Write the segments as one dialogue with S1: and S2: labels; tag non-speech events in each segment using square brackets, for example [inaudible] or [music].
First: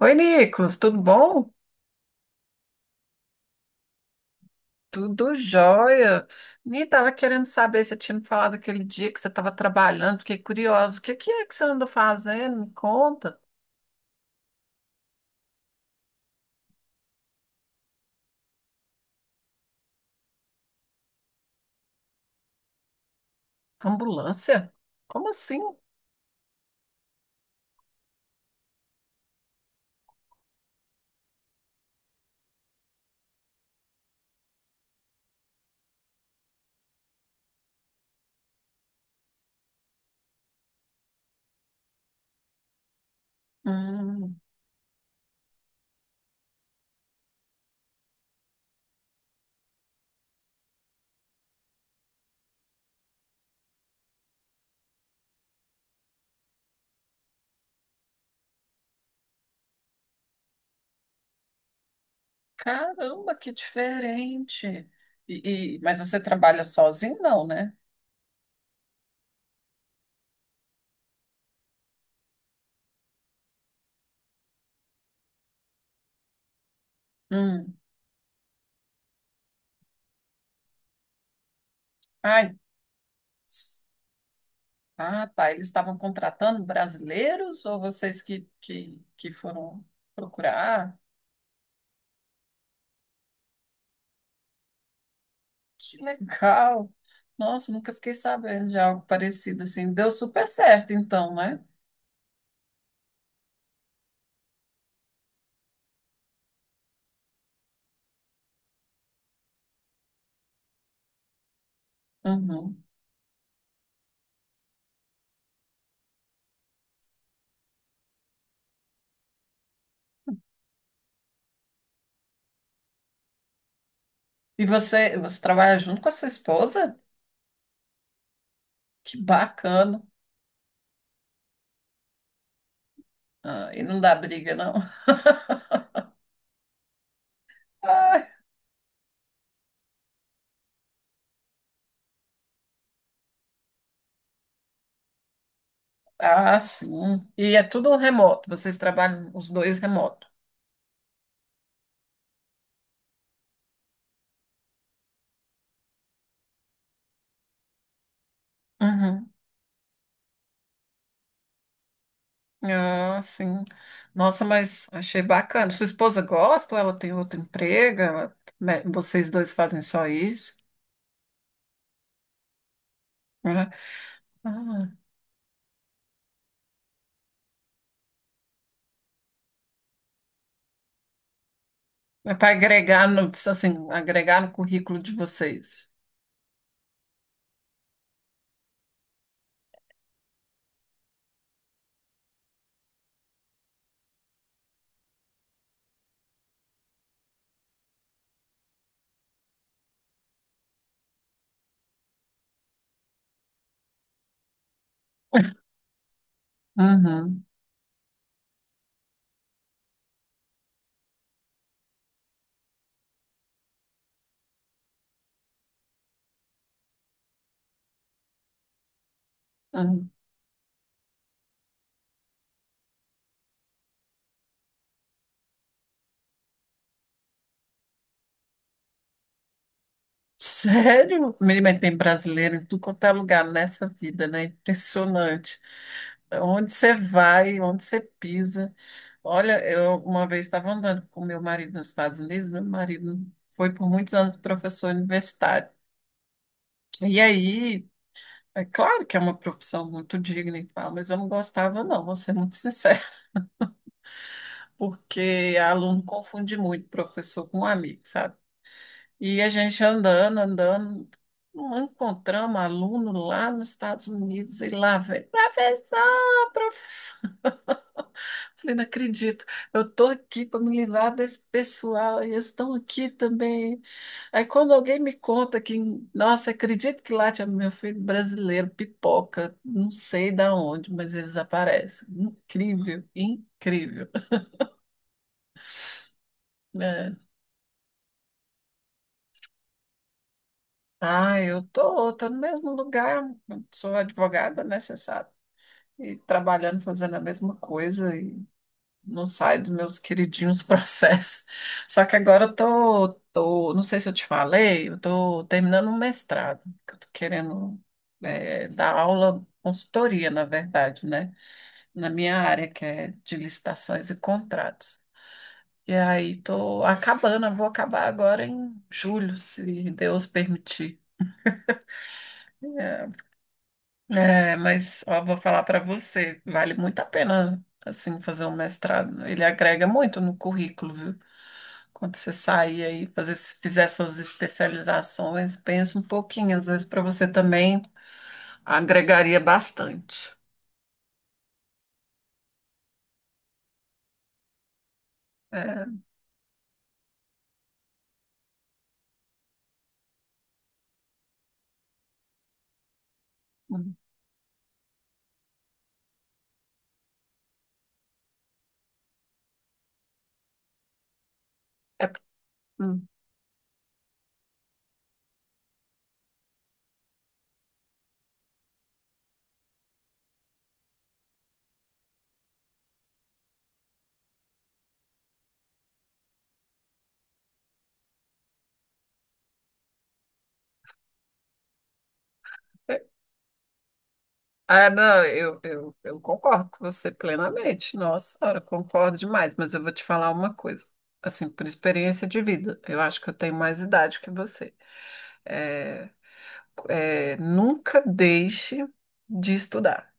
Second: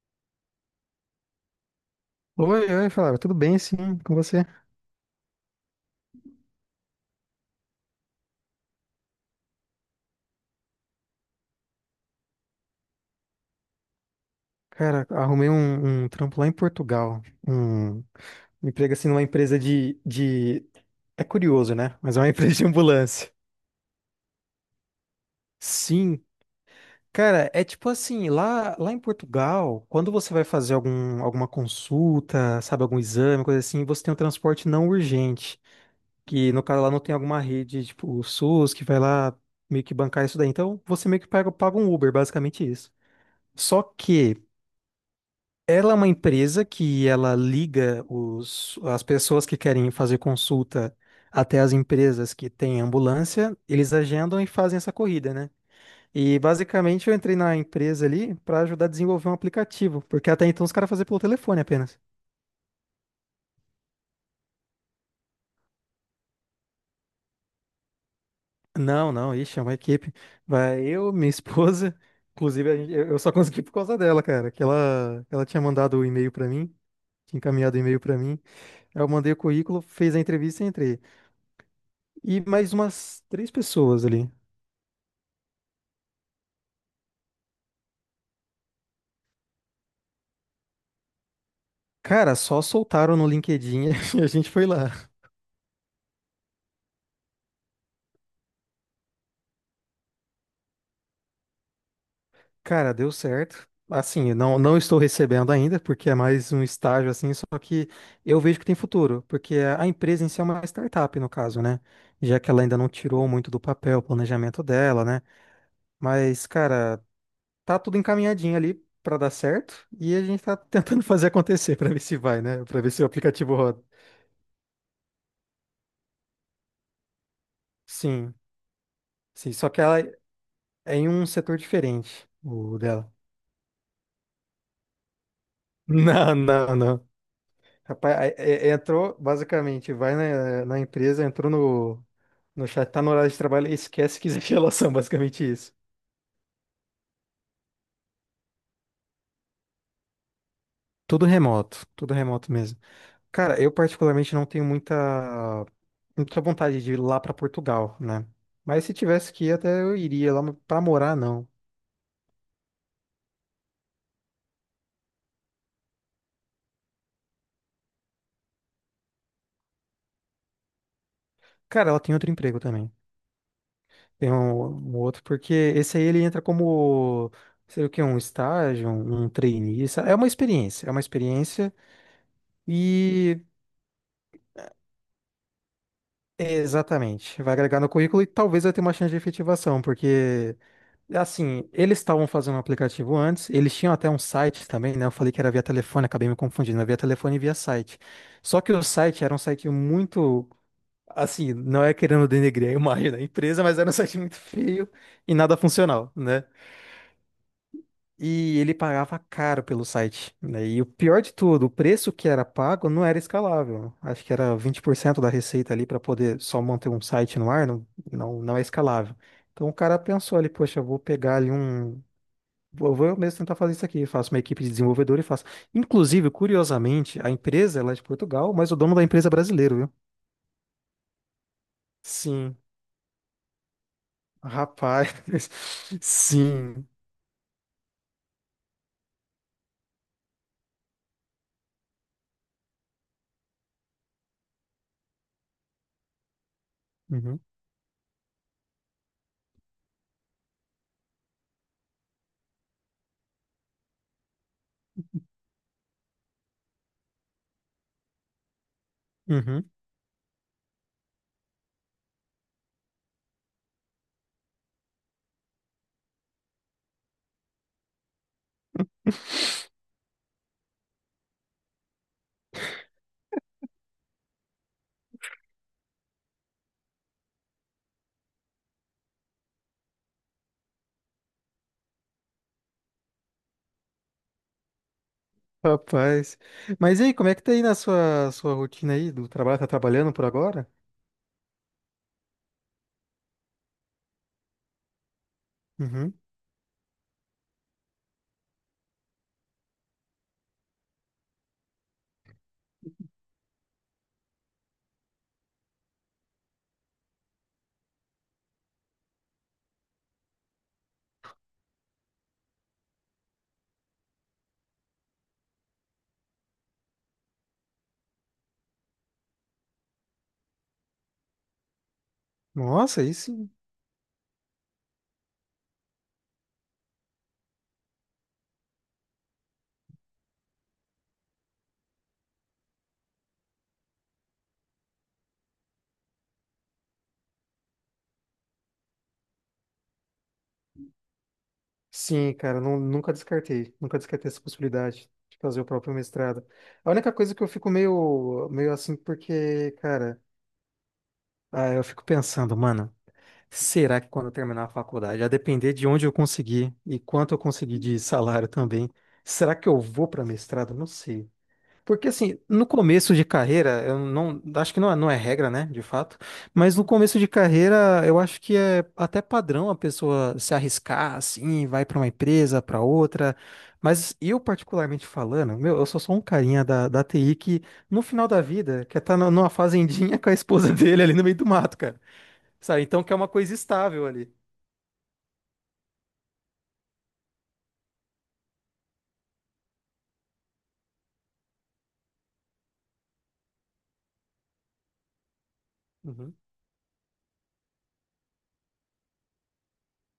S1: Oi, Nicolas, tudo bom?
S2: Oi, oi, Flávio, tudo bem sim com você?
S1: Tudo jóia. Nem tava querendo saber se você tinha me falado aquele dia que você estava trabalhando, fiquei curiosa. O que que é que você anda fazendo? Me conta.
S2: Cara, arrumei um trampo lá em Portugal. Um um emprego assim numa empresa de. É curioso, né? Mas é uma [laughs] empresa de ambulância.
S1: Ambulância? Como assim?
S2: Sim, cara, é tipo assim, lá em Portugal, quando você vai fazer alguma consulta, sabe, algum exame, coisa assim, você tem um transporte não urgente. Que no caso lá não tem alguma rede, tipo, o SUS, que vai lá meio que bancar isso daí. Então, você meio que paga um Uber, basicamente isso. Só que.
S1: Hum,
S2: Ela é uma empresa que ela liga as pessoas que querem fazer consulta até as empresas que têm ambulância, eles agendam e fazem essa corrida, né? E basicamente eu entrei na empresa ali para ajudar a desenvolver um aplicativo, porque até então os caras faziam pelo telefone apenas.
S1: caramba, que diferente. Mas você trabalha sozinho, não, né?
S2: Não, não, ixi, é uma equipe. Vai eu, minha esposa, [laughs] eu só consegui por causa dela, cara, que ela tinha mandado o e-mail para mim, tinha
S1: Hum,
S2: encaminhado o e-mail para mim. Eu mandei o currículo, fez a entrevista e entrei. E
S1: ai,
S2: mais umas 3 pessoas ali.
S1: ah, tá. Eles estavam contratando brasileiros ou vocês que foram procurar?
S2: Cara, só soltaram no LinkedIn [laughs] e a gente foi lá.
S1: Que legal! Nossa, nunca fiquei sabendo de algo parecido assim. Deu super certo, então, né?
S2: Cara, deu certo. Assim, não estou recebendo ainda, porque é mais um estágio assim, só que eu vejo que tem futuro, porque a empresa em si é uma startup, no caso, né? Já que ela ainda
S1: Uhum.
S2: não tirou muito do papel o planejamento dela, né? Mas, cara, tá tudo encaminhadinho ali pra dar certo e a gente tá [laughs] tentando fazer acontecer pra ver se vai, né? Pra ver se o aplicativo roda.
S1: E você, você trabalha junto com a sua esposa?
S2: Sim,
S1: Que
S2: sim.
S1: bacana!
S2: É em um setor diferente, o dela. [laughs]
S1: Ah, e não dá briga, não.
S2: Não, não, não. Rapaz, aí,
S1: [laughs]
S2: entrou, basicamente, vai na empresa, entrou no chat, tá no horário de trabalho e esquece que existe [laughs] relação, basicamente isso.
S1: Ah, ah, sim. E é tudo remoto. Vocês trabalham os dois remoto.
S2: Tudo remoto mesmo. Cara, eu particularmente não tenho muita vontade de ir lá pra Portugal, né? Mas se
S1: Uhum.
S2: tivesse que ir até eu iria lá, mas pra morar não.
S1: Ah, sim. Nossa, mas achei bacana. Sua esposa gosta ou ela tem outro emprego? Ela- me- Vocês dois fazem só isso?
S2: Cara, ela tem outro emprego também.
S1: Uhum.
S2: Tem um,
S1: Ah,
S2: um outro, porque esse aí ele entra como, sei lá o que, um trainee. É uma experiência
S1: é para agregar no,
S2: e
S1: assim, agregar no currículo de vocês.
S2: é, exatamente. Vai agregar no currículo e talvez vai ter uma chance de efetivação, porque assim, eles estavam fazendo um aplicativo antes, eles tinham até um site também, né? Eu falei que era via telefone, acabei me confundindo, é via telefone e via site. Só que o site era um site muito, assim, não é querendo denegrir a imagem da empresa, mas era um site muito feio e nada funcional, né?
S1: Uhum.
S2: E ele pagava caro pelo site, né? E o pior de tudo, o preço que era pago não era escalável. Acho que era 20% da receita ali para poder só manter um site no ar, não é escalável. Então o cara
S1: Uhum.
S2: pensou ali, poxa, eu vou pegar ali um. Vou eu mesmo tentar fazer isso aqui. Faço uma equipe de desenvolvedor e faço. Inclusive, curiosamente, a empresa ela é de Portugal, mas o dono da empresa é brasileiro, viu?
S1: Sério? Mas tem brasileiro
S2: Sim,
S1: em tudo quanto é lugar nessa vida, né?
S2: rapaz.
S1: Impressionante.
S2: [laughs]
S1: Onde
S2: Sim.
S1: você vai, onde você pisa. Olha, eu uma vez estava andando com meu marido nos Estados Unidos, meu marido foi por muitos anos professor universitário. E
S2: Uhum.
S1: aí, é claro que é uma profissão muito digna e tal, mas eu não gostava, não, vou ser muito sincera. Porque aluno confunde muito professor com amigo, sabe? E a
S2: Uhum.
S1: gente andando, não encontramos aluno lá nos Estados Unidos e lá vem, professor, professor. [laughs] Falei, não acredito, eu tô aqui para me livrar desse pessoal e eles estão aqui também. Aí quando alguém me conta que, nossa, acredito que lá tinha meu filho brasileiro, pipoca, não sei da onde, mas eles aparecem. Incrível, incrível.
S2: Rapaz. Mas e
S1: É.
S2: aí, como é que tá aí na sua rotina aí do trabalho? Tá trabalhando por agora?
S1: Ah, eu tô no mesmo lugar, sou advogada, né, você sabe,
S2: Uhum.
S1: e trabalhando, fazendo a mesma coisa e não saio dos meus queridinhos [laughs] processos. Só que agora eu tô, não sei se eu te falei, eu tô terminando um mestrado, que eu tô querendo dar aula, consultoria, na verdade, né, na minha área, que é de licitações e contratos. E aí tô acabando, eu vou acabar agora em julho, se Deus permitir.
S2: Nossa, aí sim.
S1: É, mas ó, vou falar para você, vale muito a pena assim fazer um mestrado. Ele agrega muito no currículo, viu? Quando você sair aí, fizer suas especializações, pensa um pouquinho, às vezes para você também agregaria bastante.
S2: Sim, cara, nunca descartei. Nunca descartei essa possibilidade de fazer o próprio
S1: É,
S2: mestrado. A única coisa que eu fico meio assim, porque, cara, ah, eu fico pensando, mano,
S1: hum,
S2: será que quando eu terminar a faculdade, a depender de onde eu conseguir e quanto eu conseguir de salário também, será que eu vou para mestrado? Não sei. Porque
S1: é,
S2: assim, no
S1: hum.
S2: começo de carreira, eu não, acho que não é regra, né, de fato, mas no começo de carreira, eu acho que é até padrão a pessoa se arriscar assim, vai para uma empresa, para outra. Mas eu particularmente falando, meu, eu sou só um carinha da TI que no final da vida quer estar numa fazendinha com a esposa [laughs] dele ali no meio do mato, cara. Sabe?
S1: É,
S2: Então quer uma coisa estável ali.
S1: ah, não, eu concordo com você plenamente. Nossa, senhora, concordo demais, mas eu vou te falar uma coisa, assim, por experiência de vida. Eu acho que eu tenho mais idade que você. É,
S2: Uhum,
S1: é, nunca deixe de estudar.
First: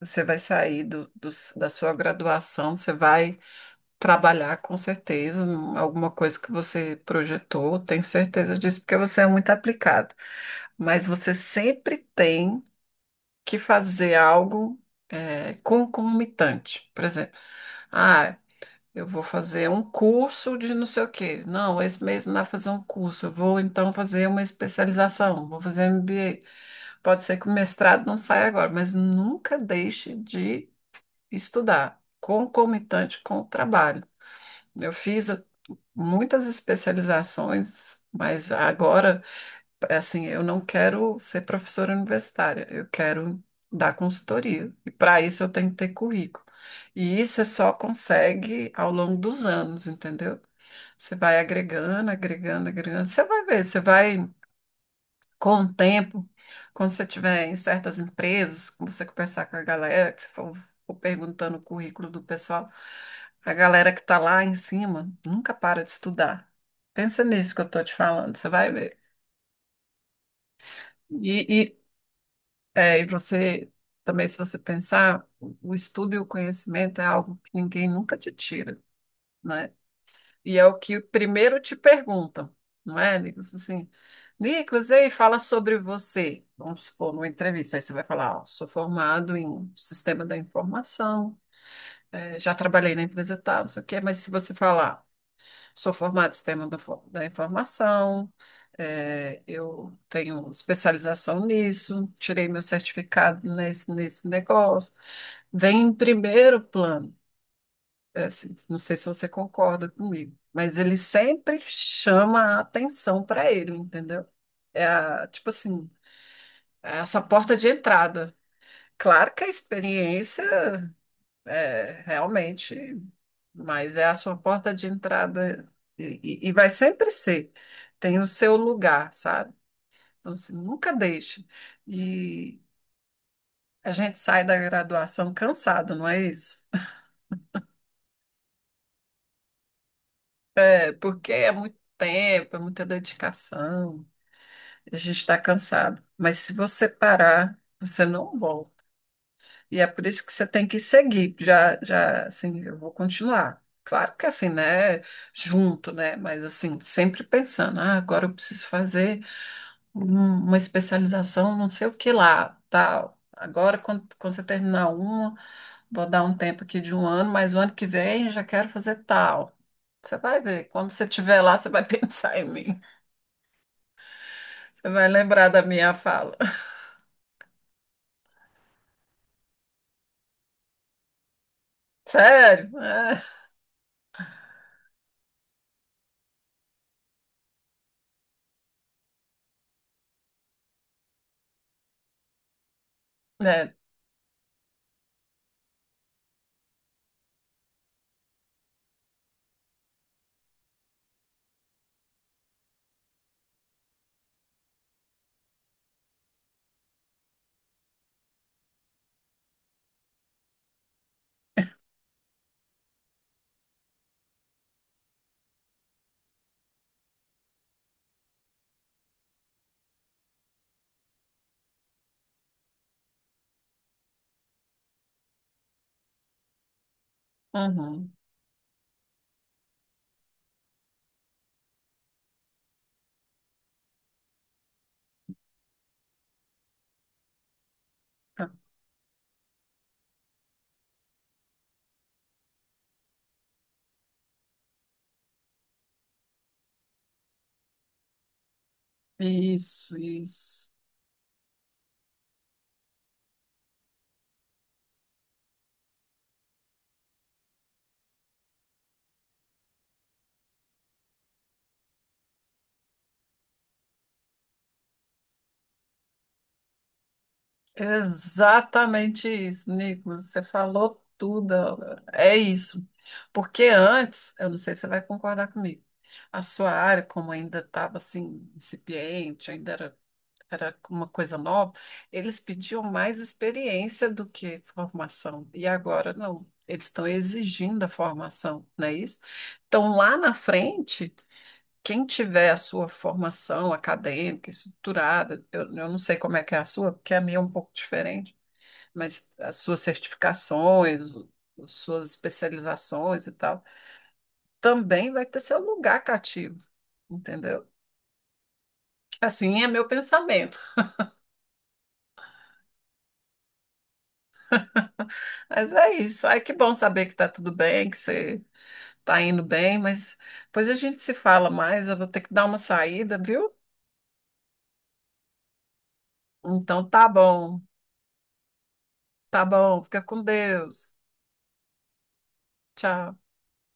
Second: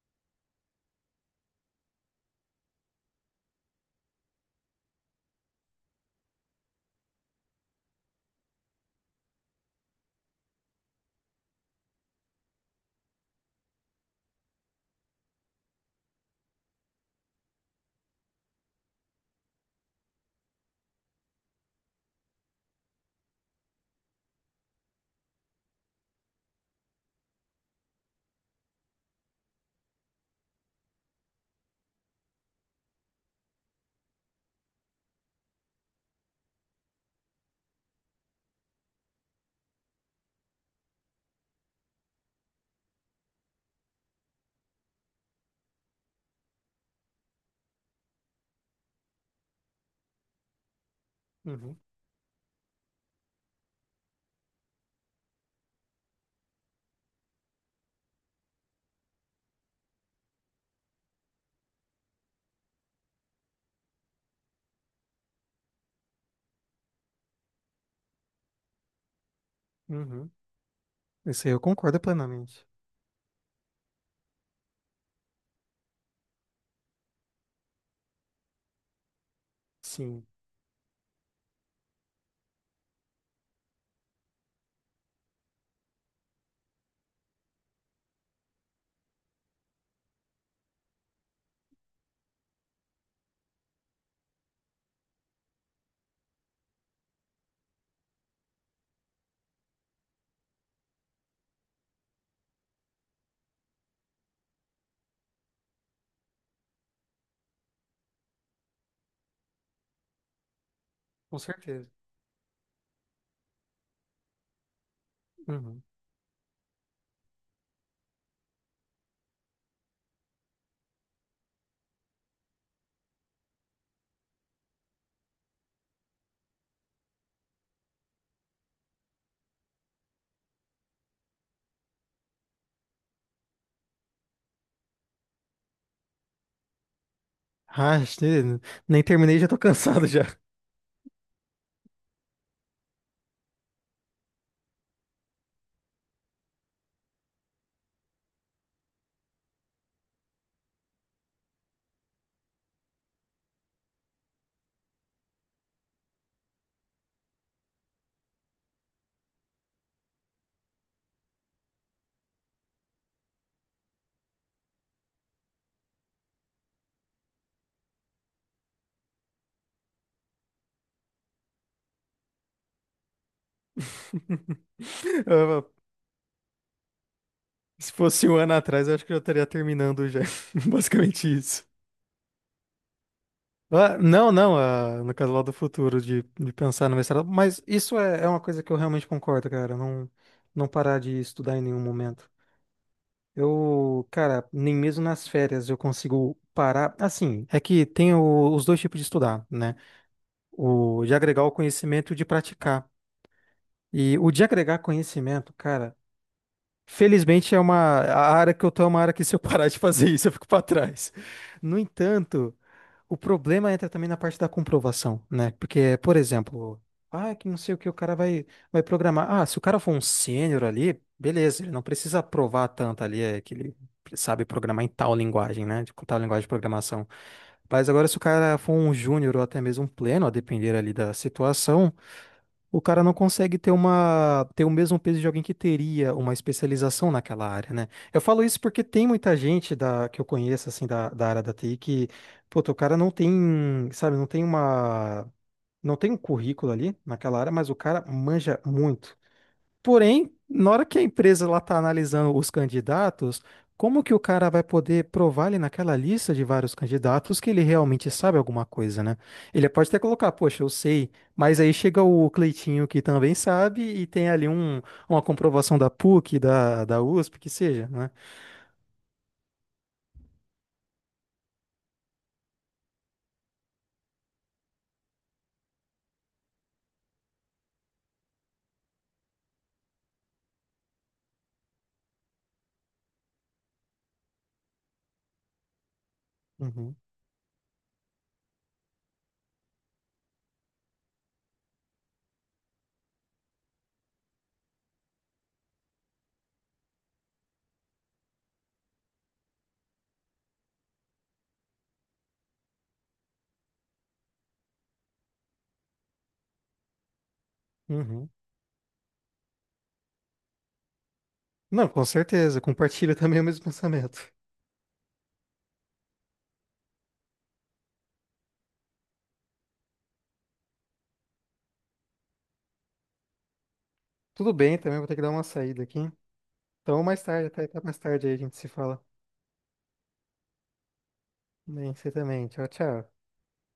S1: Você vai sair do, do- da sua graduação, você vai trabalhar com certeza em alguma coisa que você projetou, tenho certeza disso, porque você é muito aplicado. Mas você sempre tem que fazer algo concomitante. Por exemplo, ah, eu vou fazer um curso de não sei o quê. Não, esse mês não dá pra fazer um curso. Eu vou então fazer uma especialização, vou fazer um MBA. Pode ser que o mestrado não saia agora, mas nunca deixe de estudar, concomitante com o trabalho. Eu fiz muitas especializações, mas agora. Assim, eu não quero ser professora universitária, eu quero dar consultoria. E para isso eu tenho que ter currículo. E isso você só consegue ao longo dos anos, entendeu? Você vai
S2: uhum,
S1: agregando. Você vai ver, você vai, com o tempo, quando você tiver em certas empresas, quando você conversar com a galera, que você for perguntando o currículo do pessoal, a galera que está lá em cima nunca para de estudar. Pensa nisso que eu estou te falando, você vai ver.
S2: uhum. Isso aí eu
S1: E,
S2: concordo plenamente.
S1: é, e você também, se você pensar, o estudo e o conhecimento é algo que ninguém nunca te tira, né?
S2: Sim.
S1: E é o que primeiro te perguntam, não é, Nicolas? Assim, Nicolas, ei, fala sobre você. Vamos supor, numa entrevista, aí você vai falar, ó, sou formado em sistema da informação, já trabalhei na empresa tal, não sei o quê, mas se você falar sou formada em sistema da informação, eu tenho especialização nisso, tirei meu certificado nesse negócio. Vem em primeiro plano, assim, não sei se você concorda comigo, mas ele
S2: Com
S1: sempre
S2: certeza.
S1: chama a atenção para ele, entendeu? É a, tipo
S2: Uhum.
S1: assim, é essa porta de entrada. Claro que a experiência. É, realmente, mas é a sua porta de entrada e e vai sempre ser. Tem o seu lugar, sabe? Então, assim, nunca deixe. E a gente sai da graduação cansado, não é isso?
S2: Ah, nem terminei, já tô cansado já.
S1: É porque é muito tempo, é muita dedicação, a gente está cansado. Mas se você parar, você não volta. E é por isso que você tem que seguir. Já, já, assim, eu vou continuar. Claro que assim, né? Junto, né? Mas assim, sempre pensando, ah, agora eu preciso fazer um- uma especialização, não sei o que lá, tal. Agora, quando você terminar uma, vou dar um tempo aqui de um ano, mas o ano que vem já quero fazer tal. Você vai ver, quando você estiver lá, você vai [laughs] pensar em mim.
S2: [laughs]
S1: Você vai lembrar da
S2: Eu-
S1: minha fala.
S2: Se fosse um ano atrás, eu acho que eu já estaria terminando já. [laughs] Basicamente isso.
S1: Sério? É,
S2: Ah, no caso lá do futuro, de pensar no mestrado. Mas isso é uma coisa que eu realmente concordo, cara. Não, não parar de estudar em nenhum momento.
S1: né?
S2: Eu, cara, nem mesmo nas férias eu consigo parar. Assim, é que tem os dois tipos de estudar, né? O de agregar o conhecimento e de praticar. E o de agregar conhecimento, cara, felizmente é uma a área que eu tô é uma área que se eu [laughs] parar de fazer isso, eu fico para trás. No entanto, o problema entra também na parte da comprovação, né? Porque, por exemplo, ah, que não sei o que o cara vai programar. Ah, se o cara for um sênior ali, beleza, ele não precisa provar tanto ali é, que ele sabe programar em tal linguagem, né? De tal linguagem de programação. Mas agora,
S1: Uhum.
S2: se o cara for um júnior ou até mesmo um pleno, a depender ali da situação, o cara não consegue ter o mesmo peso de alguém que teria uma especialização naquela área, né? Eu falo isso porque tem muita gente que eu conheço, assim, da área da TI que, puta, o cara não tem, sabe, não tem um currículo ali naquela área, mas o cara manja muito.
S1: Isso,
S2: Porém,
S1: isso.
S2: na hora que a empresa lá está analisando os candidatos, como que o cara vai poder provar ali naquela lista de vários candidatos que ele realmente sabe alguma coisa, né? Ele pode até colocar, poxa, eu sei, mas aí chega o Cleitinho que também sabe e tem ali uma comprovação da PUC, da USP, que seja, né?
S1: Exatamente isso, Nicolas. Você falou tudo. Agora. É isso. Porque antes, eu não sei se você vai concordar comigo, a sua área, como ainda estava assim, incipiente, ainda era, era uma coisa nova, eles pediam mais experiência do que formação. E agora não. Eles
S2: Uhum,
S1: estão exigindo a formação, não é isso? Então, lá na frente. Quem tiver a sua formação acadêmica, estruturada, eu não sei como é que é a sua, porque a minha é um pouco diferente, mas as suas certificações, o- as suas especializações e tal, também vai ter seu lugar cativo, entendeu?
S2: uhum.
S1: Assim é meu pensamento.
S2: Não, com certeza, compartilho [laughs] também o mesmo pensamento.
S1: Mas é isso. Ai, que bom saber que tá tudo bem, que você tá indo bem, mas depois a gente se fala mais. Eu vou ter que dar uma saída, viu?
S2: Tudo bem, também vou ter que dar uma saída aqui.
S1: Então
S2: Então,
S1: tá
S2: mais tarde,
S1: bom,
S2: até mais tarde aí a gente se fala.
S1: tá bom. Fica com Deus.
S2: Bem, você também. Tchau, tchau.
S1: Tchau.